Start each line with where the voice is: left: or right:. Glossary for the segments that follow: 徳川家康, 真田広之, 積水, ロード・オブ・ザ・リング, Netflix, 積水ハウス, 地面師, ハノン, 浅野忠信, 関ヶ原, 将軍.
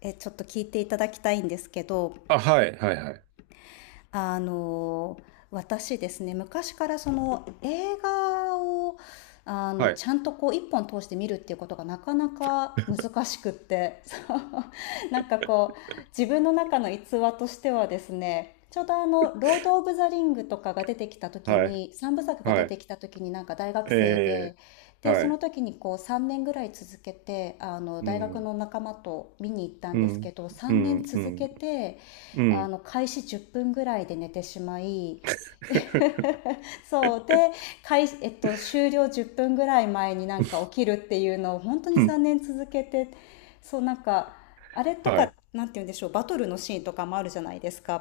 left: ちょっと聞いていただきたいんですけど、
right: あ、はい、はい、はい、
left: あの私ですね、昔からその映画を
right: はい、
left: ちゃんとこう一本通して見るっていうことがなかなか難しくって。そう、 なんかこう自分の中の逸話としてはですね、ちょうど「ロード・オブ・ザ・リング」とかが出てきた時
right: はい、
left: に、三部作が
right: は
left: 出
right: い、
left: てきた時に、なんか大学生
right: え
left: で。
right: え、
left: でそ
right: は
left: の
right: い、
left: 時にこう3年ぐらい続けて
right: う
left: 大学
right: ん、
left: の仲間と見に行った
right: う
left: んです
right: ん、
left: けど、
right: う
left: 3
right: ん、
left: 年
right: う
left: 続
right: ん、
left: けて、
right: うん、
left: 開始10分ぐらいで寝てしまい、 そうで、開始、えっと、終了10分ぐらい前になんか起きるっていうのを本当に
right: うん、
left: 3年続けて。そうなんか、あれと
right: は
left: か、
right: い、
left: なんて言うんでしょう、バトルのシーンとかもあるじゃないですか。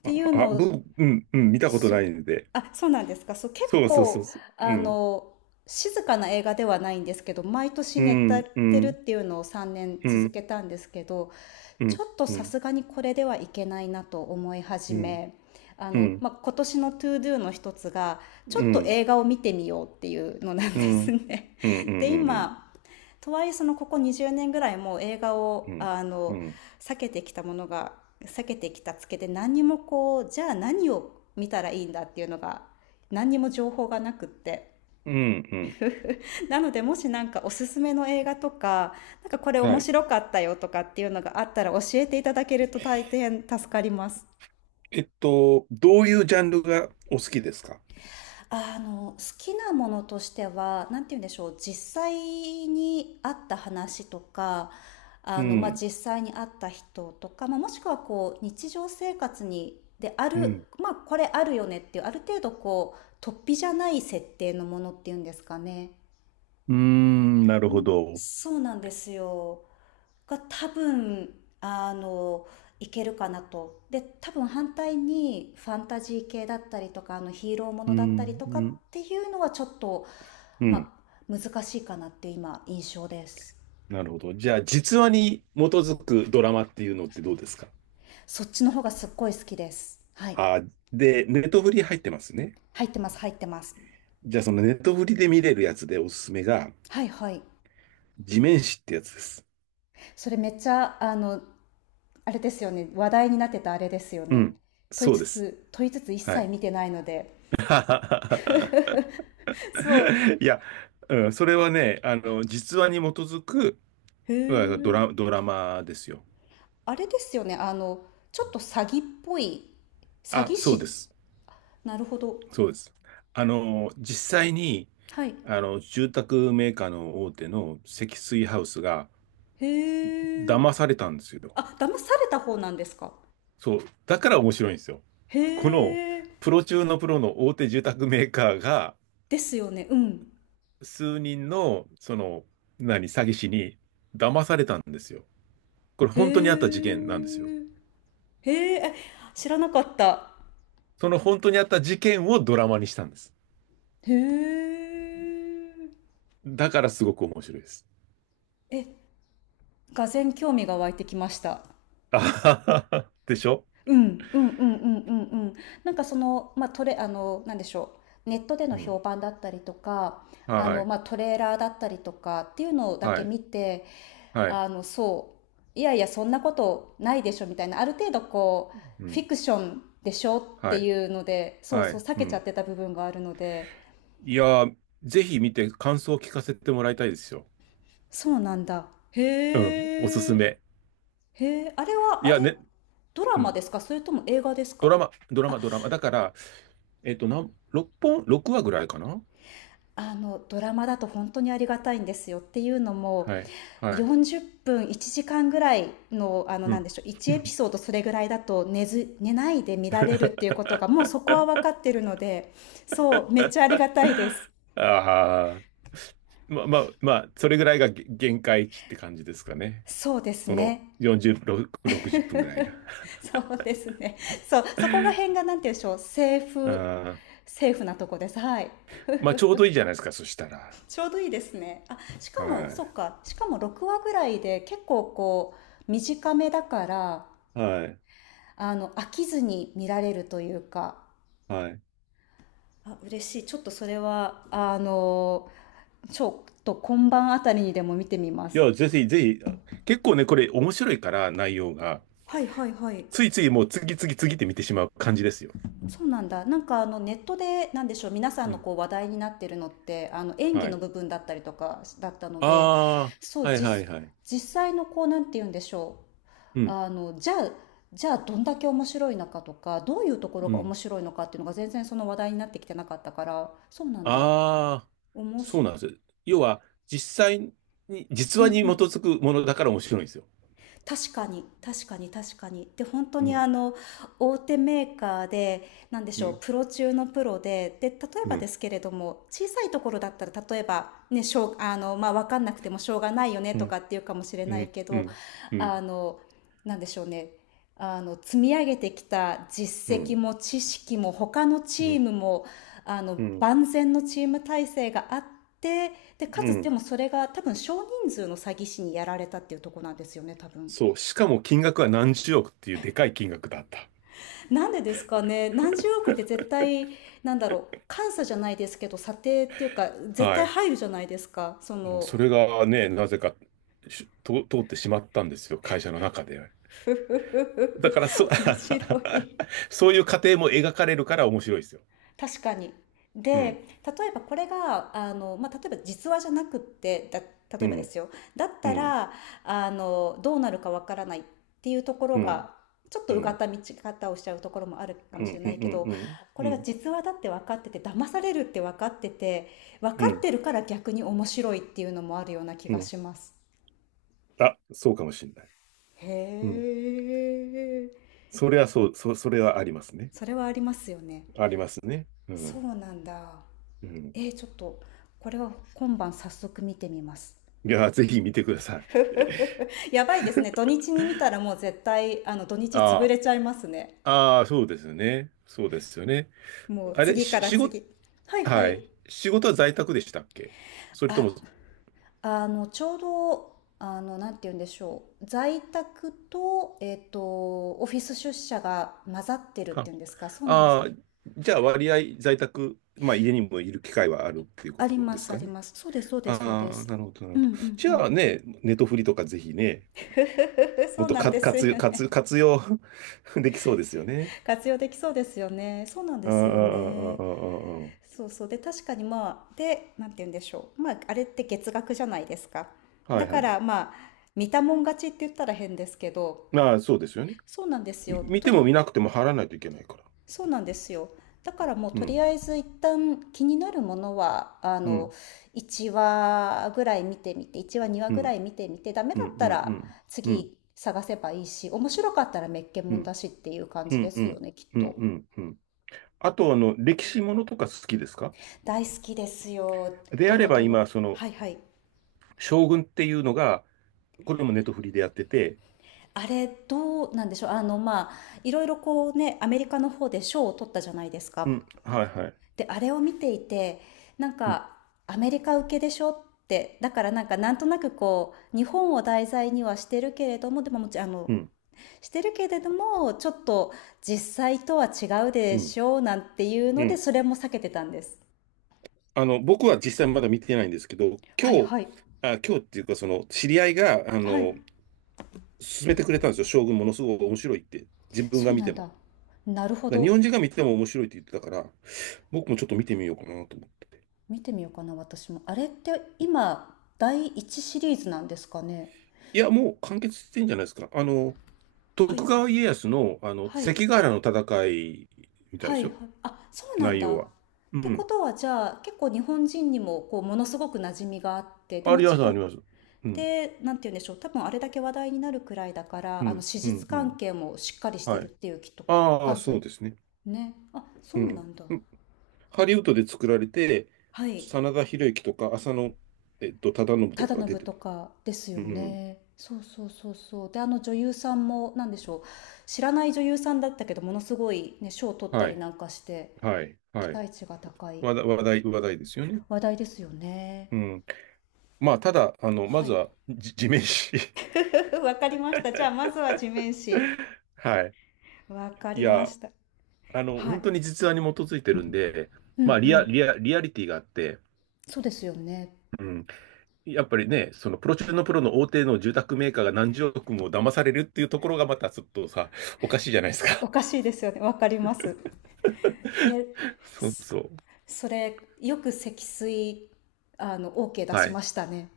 left: っ
right: あ、
left: ていうの
right: あ、
left: を、
right: うん、うん、見たこと
left: そ
right: ないんで、
left: あ、そうなんですか。そう、結
right: そうそうそう
left: 構、
right: そう、う
left: あ
right: ん、
left: の静かな映画ではないんですけど、毎年
right: う
left: 寝
right: ん、う
left: てるっ
right: ん、
left: ていうのを3年
right: う
left: 続
right: ん、
left: けたんですけど、
right: う
left: ちょ
right: ん、
left: っと
right: う
left: さ
right: ん、
left: すがにこれではいけないなと思い始
right: うん、
left: め、
right: うん、うん、
left: まあ、今年の To-Doの一つがちょ
right: う
left: っと
right: ん、
left: 映画を見てみようっていうのなん
right: う
left: で
right: ん、う
left: す
right: ん、
left: ね。
right: う
left: で
right: ん、
left: 今、とはいえそのここ20年ぐらいもう映画
right: う
left: を
right: ん、
left: 避けてきたものが、避けてきたつけで、何にもこう、じゃあ何を見たらいいんだっていうのが、何にも情報がなくって。
right: うん、うん、
left: なのでもしなんかおすすめの映画とか、なんかこれ
right: は
left: 面
right: い。
left: 白かったよとかっていうのがあったら教えていただけると大変助かります。
right: えっと、どういうジャンルがお好きですか？
left: 好きなものとしては、なんて言うんでしょう、実際にあった話とか、
right: う
left: まあ、
right: ん、
left: 実際にあった人とか、まあ、もしくはこう、日常生活に、であ
right: う
left: る、
right: ん、
left: まあ、これあるよねっていう、ある程度こう、突飛じゃない設定のものっていうんですかね。
right: うーん、なる
left: う
right: ほ
left: ん、
right: ど。
left: そうなんですよ。が多分、あの、いけるかなと。で、多分反対にファンタジー系だったりとか、ヒーローも
right: う
left: のだったり
right: ん、
left: とか
right: う
left: っ
right: ん、
left: ていうのはちょっと、
right: うん、
left: まあ、難しいかなっていう今、印象です。
right: なるほど。じゃあ、実話に基づくドラマっていうのってどうですか？
left: そっちの方がすっごい好きです。はい。
right: あー、で、ネットフリ入ってますね。
left: 入ってます、入ってます。
right: じゃあ、そのネットフリで見れるやつでおすすめが、
left: はいはい。
right: 地面師ってやつです。
left: それめっちゃ、あれですよね。話題になってたあれですよ
right: う
left: ね。
right: ん。
left: 問い
right: そう
left: つ
right: です。
left: つ、問いつつ一
right: は
left: 切
right: い。
left: 見てないので。そう。
right: いや、うん、それはね、あの、実話に基づく
left: へ
right: うん
left: ん
right: ドラマですよ。
left: あれですよね、ちょっと詐欺っぽい、詐
right: あ、
left: 欺
right: そうで
left: 師。
right: す。
left: なるほど。
right: そうです。あの、実際に、
left: はい。
right: あの、住宅メーカーの大手の積水ハウスが
left: へえ。
right: 騙されたんですよ。
left: あ、騙された方なんですか。
right: そう、だから面白いんですよ。
left: へ
right: この
left: え。
right: プロ中のプロの大手住宅メーカーが
left: ですよね。うん。
right: 数人のその何詐欺師に騙されたんですよ。これ
left: へ
right: 本当にあった事件なんですよ。
left: え。へえ。え、知らなかった。
right: その本当にあった事件をドラマにしたんです。
left: へえ。
right: だからすごく面白いです。
left: え、がぜん興味が湧いてきました。
right: あはははでしょ？
left: うん、うんうんうんうんうん。なんかその、まあ、トレ、あの、なんでしょう。ネットでの
right: う
left: 評
right: ん。
left: 判だったりとか、
right: はい。
left: まあ、トレーラーだったりとかっていうのだ
right: は
left: け
right: い。
left: 見て、
right: はい。
left: そう、いやいや、そんなことないでしょみたいな、ある程度こう、
right: う
left: フ
right: ん。
left: ィクションでしょっ
right: は
left: て
right: い。
left: いうので、そう
right: は
left: そう、
right: い。
left: 避
right: う
left: けちゃっ
right: ん。
left: てた部分があるので、
right: いやー、ぜひ見て感想を聞かせてもらいたいですよ。
left: そうなんだ。へ
right: うん。おすす
left: え。
right: め。
left: へえ、あれは、
right: い
left: あ
right: や
left: れ、
right: ね、
left: ドラ
right: う
left: マ
right: ん。
left: ですか、それとも映画です
right: ド
left: か？
right: ラマ、ドラマ、ドラマ。だから、えっと、6本、6話ぐらいかな？
left: ドラマだと本当にありがたいんですよっていうのも、
right: はい、はい。
left: 40分1時間ぐらいの、
right: う
left: なん
right: ん。
left: でしょう、1エピソード、それぐらいだと寝ず寝ないで見られるっていうことが、もう そこは分かってるので。そうめっちゃありがたいです。
right: ああ、まあまあ、まあ、それぐらいが限界値って感じですかね。
left: そうです
right: その
left: ね。
right: 40、6 60分ぐらいが。
left: そうですね。そう、そこがなんて言うんでしょう、セー
right: あ
left: フ
right: ー
left: セーフなとこです、はい。
right: まあ、ちょうどいいじゃないですか、そしたら。
left: ちょうどいいですね。あ、し
right: は
left: かも
right: い。
left: そっか、しかも6話ぐらいで結構こう短めだから、
right: はい。
left: 飽きずに見られるというか、
right: はい。
left: あ嬉しい。ちょっとそれはちょっと今晩あたりにでも見てみま
right: い
left: す。
right: や、ぜひ、ぜひ、結構ね、これ面白いから、内容が。
left: はいはいはい、
right: ついついもう次、次、次って見てしまう感じですよ。
left: そうなんだ。なんかネットでなんでしょう、皆さん
right: う
left: の
right: ん。
left: こう話題になってるのって、演技
right: は
left: の
right: い。
left: 部分だったりとかだったので、
right: あ
left: そ
right: あ、
left: う、
right: はいはいはい。
left: 実際のこうなんて言うんでしょう。
right: うん、
left: じゃあ、どんだけ面白いのかとか、どういうところ
right: う
left: が面
right: ん。
left: 白いのかっていうのが全然その話題になってきてなかったから、そうなんだ。
right: ああ、
left: おも
right: そう
left: し、
right: なんです。要は、実際に、実
left: うん
right: 話
left: う
right: に基
left: ん、
right: づくものだから面白いんですよ。
left: 確かに、確かに、確かに。で本当
right: う
left: に、
right: ん、
left: 大手メーカーでなんでし
right: う
left: ょう、
right: ん、
left: プロ中のプロで、で例えば
right: う
left: で
right: ん、
left: すけれども、小さいところだったら、例えばね、しょうまあ、分かんなくてもしょうがないよね
right: う
left: と
right: ん、
left: かっていうかもしれ
right: う
left: ない
right: ん、
left: け
right: う
left: ど、
right: ん、うん、う
left: あ
right: ん、
left: のなんでしょうね、積み上げてきた
right: う
left: 実績
right: ん、
left: も知識も他のチ
right: う
left: ームも、
right: ん、
left: 万全のチーム体制があって、でか
right: う
left: つ、で
right: ん。
left: もそれが多分少人数の詐欺師にやられたっていうとこなんですよね、多分。
right: そう。しかも金額は何十億っていうでかい金額だった。
left: なんでですかね。何十億って絶対、なんだろう、監査じゃないですけど査定っていうか、絶
right: は
left: 対
right: い。
left: 入るじゃないですか、
right: もうそれがね、なぜか通ってしまったんですよ、会社の中で。
left: ふふ
right: だ
left: ふ
right: から
left: ふ、面白い。
right: そういう過程も描かれるから面白いですよ。
left: 確かに。で、
right: う
left: 例
right: ん。
left: えばこれが、まあ、例えば実話じゃなくって、
right: う
left: 例えばで
right: ん
left: すよ。だっ
right: う
left: た
right: ん、
left: ら、どうなるかわからないっていうところ
right: うん、
left: が、ちょっ
right: う
left: と
right: ん、
left: う
right: う
left: がっ
right: ん、
left: た見方をしちゃうところもあるか
right: う
left: もしれ
right: ん、う
left: ないけど、
right: ん、
left: こ
right: う
left: れが
right: ん、
left: 実話だって分かってて、騙されるって分かってて、分
right: う
left: かっ
right: ん、
left: てるから逆に面白いっていうのもあるような気
right: う
left: が
right: ん。
left: します。
right: あ、そうかもしれない。
left: へ
right: うん。
left: え、
right: それはそう、それはありますね。
left: それはありますよね。
right: ありますね。う
left: そ
right: ん、
left: うなんだ。
right: うん。
left: ちょっと、これは今晩早速見てみます。
right: いや、ぜひ見てください。
left: やばいですね。土日に見たらもう絶対、土日潰
right: あ
left: れちゃいますね。
right: あ、あそうですよね。そうですよね。
left: もう
right: あれ、
left: 次から
right: 仕事、
left: 次。はいは
right: は
left: い。
right: い。仕事は在宅でしたっけ？それと
left: あ、
right: も、
left: ちょうど、なんて言うんでしょう。在宅と、オフィス出社が混ざってるっていうんですか。そうなんです
right: ああ
left: ね。
right: ー、じゃあ割合在宅、まあ家にもいる機会はあるっていうこ
left: あり
right: と
left: ま
right: です
left: す、あ
right: か
left: り
right: ね。
left: ます。そうです、そうです、そう
right: あ
left: で
right: あ、
left: す。
right: なるほど、な
left: う
right: る
left: ん
right: ほ
left: う
right: ど。
left: ん
right: じ
left: う
right: ゃ
left: ん。
right: あね、ネトフリとかぜひね、も
left: そ
right: っ
left: う
right: と
left: なん
right: か
left: ですよ
right: 活用、活、
left: ね。
right: 活用 できそうですよね。
left: 活用できそうですよね。そうなんで
right: ああ、あ
left: すよ
right: あ、
left: ね。
right: ああ、あ
left: そうそう、で確かに、まあ、でなんて言うんでしょう、まああれって月額じゃないですか。
right: あ、は
left: だ
right: い
left: か
right: はい。
left: らまあ見たもん勝ちって言ったら変ですけど、
right: まあ、そうですよね。
left: そうなんですよ。
right: 見ても見なくても貼らないといけないから。
left: そうなんですよ、だからもう
right: う
left: とり
right: ん、
left: あえず一旦気になるものは、
right: うん、
left: 1話ぐらい見てみて、1話2話
right: う
left: ぐら
right: ん、
left: い見てみてダメ
right: う
left: だ
right: ん、
left: っ
right: う
left: た
right: ん、う
left: ら
right: ん、うん、
left: 次探せばいいし、面白かったらめっけ
right: う
left: もんだ
right: ん、
left: しっていう感
right: う
left: じで
right: ん、う
left: すよ
right: ん、
left: ね、きっ
right: う
left: と。
right: ん、うん。あと、あの、歴史ものとか好きですか？
left: 大好きですよ、
right: で
left: ド
right: あれ
left: ロ
right: ば
left: ドロ。
right: 今、その、
left: はいはい。
right: 将軍っていうのが、これもネットフリでやってて、
left: あれどうなんでしょう、まあ、いろいろこうね、アメリカの方で賞を取ったじゃないです
right: う
left: か。
right: ん、はいはい。
left: であれを見ていて、なん
right: うん、
left: かアメリカ受けでしょって、だからなんかなんとなくこう日本を題材にはしてるけれども、でももちろん
right: うん、
left: してるけれども、ちょっと実際とは違う
right: う
left: で
right: ん、
left: しょうなんていう
right: う
left: ので、
right: ん。
left: それも避けてたんです。
right: あの、僕は実際まだ見てないんですけど、
left: は
right: 今
left: い
right: 日、
left: はい
right: あ、今日っていうか、その、知り合いが、あ
left: はい、
right: の、勧めてくれたんですよ。将軍ものすごく面白いって。自分
left: そ
right: が
left: う
right: 見
left: な
right: て
left: ん
right: も。
left: だ。なるほ
right: だから日
left: ど、
right: 本人が見ても面白いって言ってたから、僕もちょっと見てみようかなと思って。
left: 見てみようかな。私もあれって今第1シリーズなんですかね？
right: いや、もう完結してんじゃないですか。あの、
left: は
right: 徳
left: いはい。
right: 川家康の、あの、
left: はい。
right: 関ヶ原の戦いみたい
left: は
right: で
left: い
right: す
left: はい。
right: よ。
left: あ、そうなん
right: 内
left: だ。
right: 容
left: っ
right: は。う
left: てこ
right: ん。
left: とは、じゃあ、結構日本人にも、こう、ものすごく馴染みがあって、で、
right: あ
left: も
right: りま
left: ち
right: す、
left: ろ
right: あり
left: ん、
right: ます。うん、
left: なんて言うんでしょう。多分、あれだけ話題になるくらいだか
right: う
left: ら、
right: ん、
left: 史
right: うん、
left: 実
right: う
left: 関
right: ん。
left: 係もしっかりして
right: は
left: るっ
right: い。
left: ていう、きっと、
right: ああ、
left: 感じ
right: そ
left: だ
right: うですね。
left: ね。あ、
right: う
left: そうな
right: ん。
left: んだ。
right: ハリウッドで作られて、
left: はい。
right: 真田広之とか、浅野、えっと、忠信と
left: 忠
right: かが出
left: 信
right: てる。
left: とかですよ
right: うん。
left: ね。そうそうそうそう。で、あの女優さんも、なんでしょう。知らない女優さんだったけど、ものすごいね、賞を取った
right: は
left: り
right: い。
left: なんかして、
right: はい。
left: 期
right: はい。
left: 待値が高い。
right: 話題、話題、話題ですよね。
left: 話題ですよね。
right: うん。まあ、ただ、あの、ま
left: は
right: ず
left: い。
right: は、地面師。
left: わかりました。じゃあ、まずは地面師。
right: はい。
left: わか
right: い
left: りま
right: や、
left: した。
right: あの、
left: はい。
right: 本当に実話に基づいてるんで、
left: う
right: ま
left: ん
right: あ、
left: うん。
right: リアリティがあって、
left: そうですよね。
right: うん。やっぱりね、そのプロ中のプロの大手の住宅メーカーが何十億も騙されるっていうところがまたちょっとさ、おかしいじゃないです
left: お
right: か。
left: かしいですよね。わかります。え、
right: そう
left: そ
right: そう。
left: それ、よく積水、OK 出
right: は
left: し
right: い。
left: ましたね。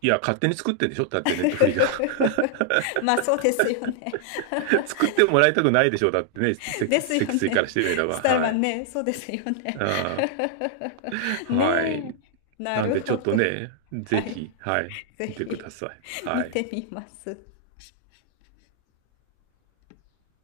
right: いや、勝手に作ってんでしょ？だってネットフリが
left: まあ、そうですよね。
right: 作ってもらいたくないでしょ？だってね、
left: ですよ
right: 積水から
left: ね。
right: してみれ
left: ス
right: ば。
left: タル
right: は
left: マン
right: い。
left: ね、そうですよね。
right: あー は
left: ね
right: い。
left: え。な
right: なん
left: る
right: でちょ
left: ほ
right: っと
left: ど。
right: ね、
left: は
right: ぜ
left: い。
right: ひ、はい、
left: ぜ
right: 見てくだ
left: ひ、
right: さい。は
left: 見
right: い。
left: てみます。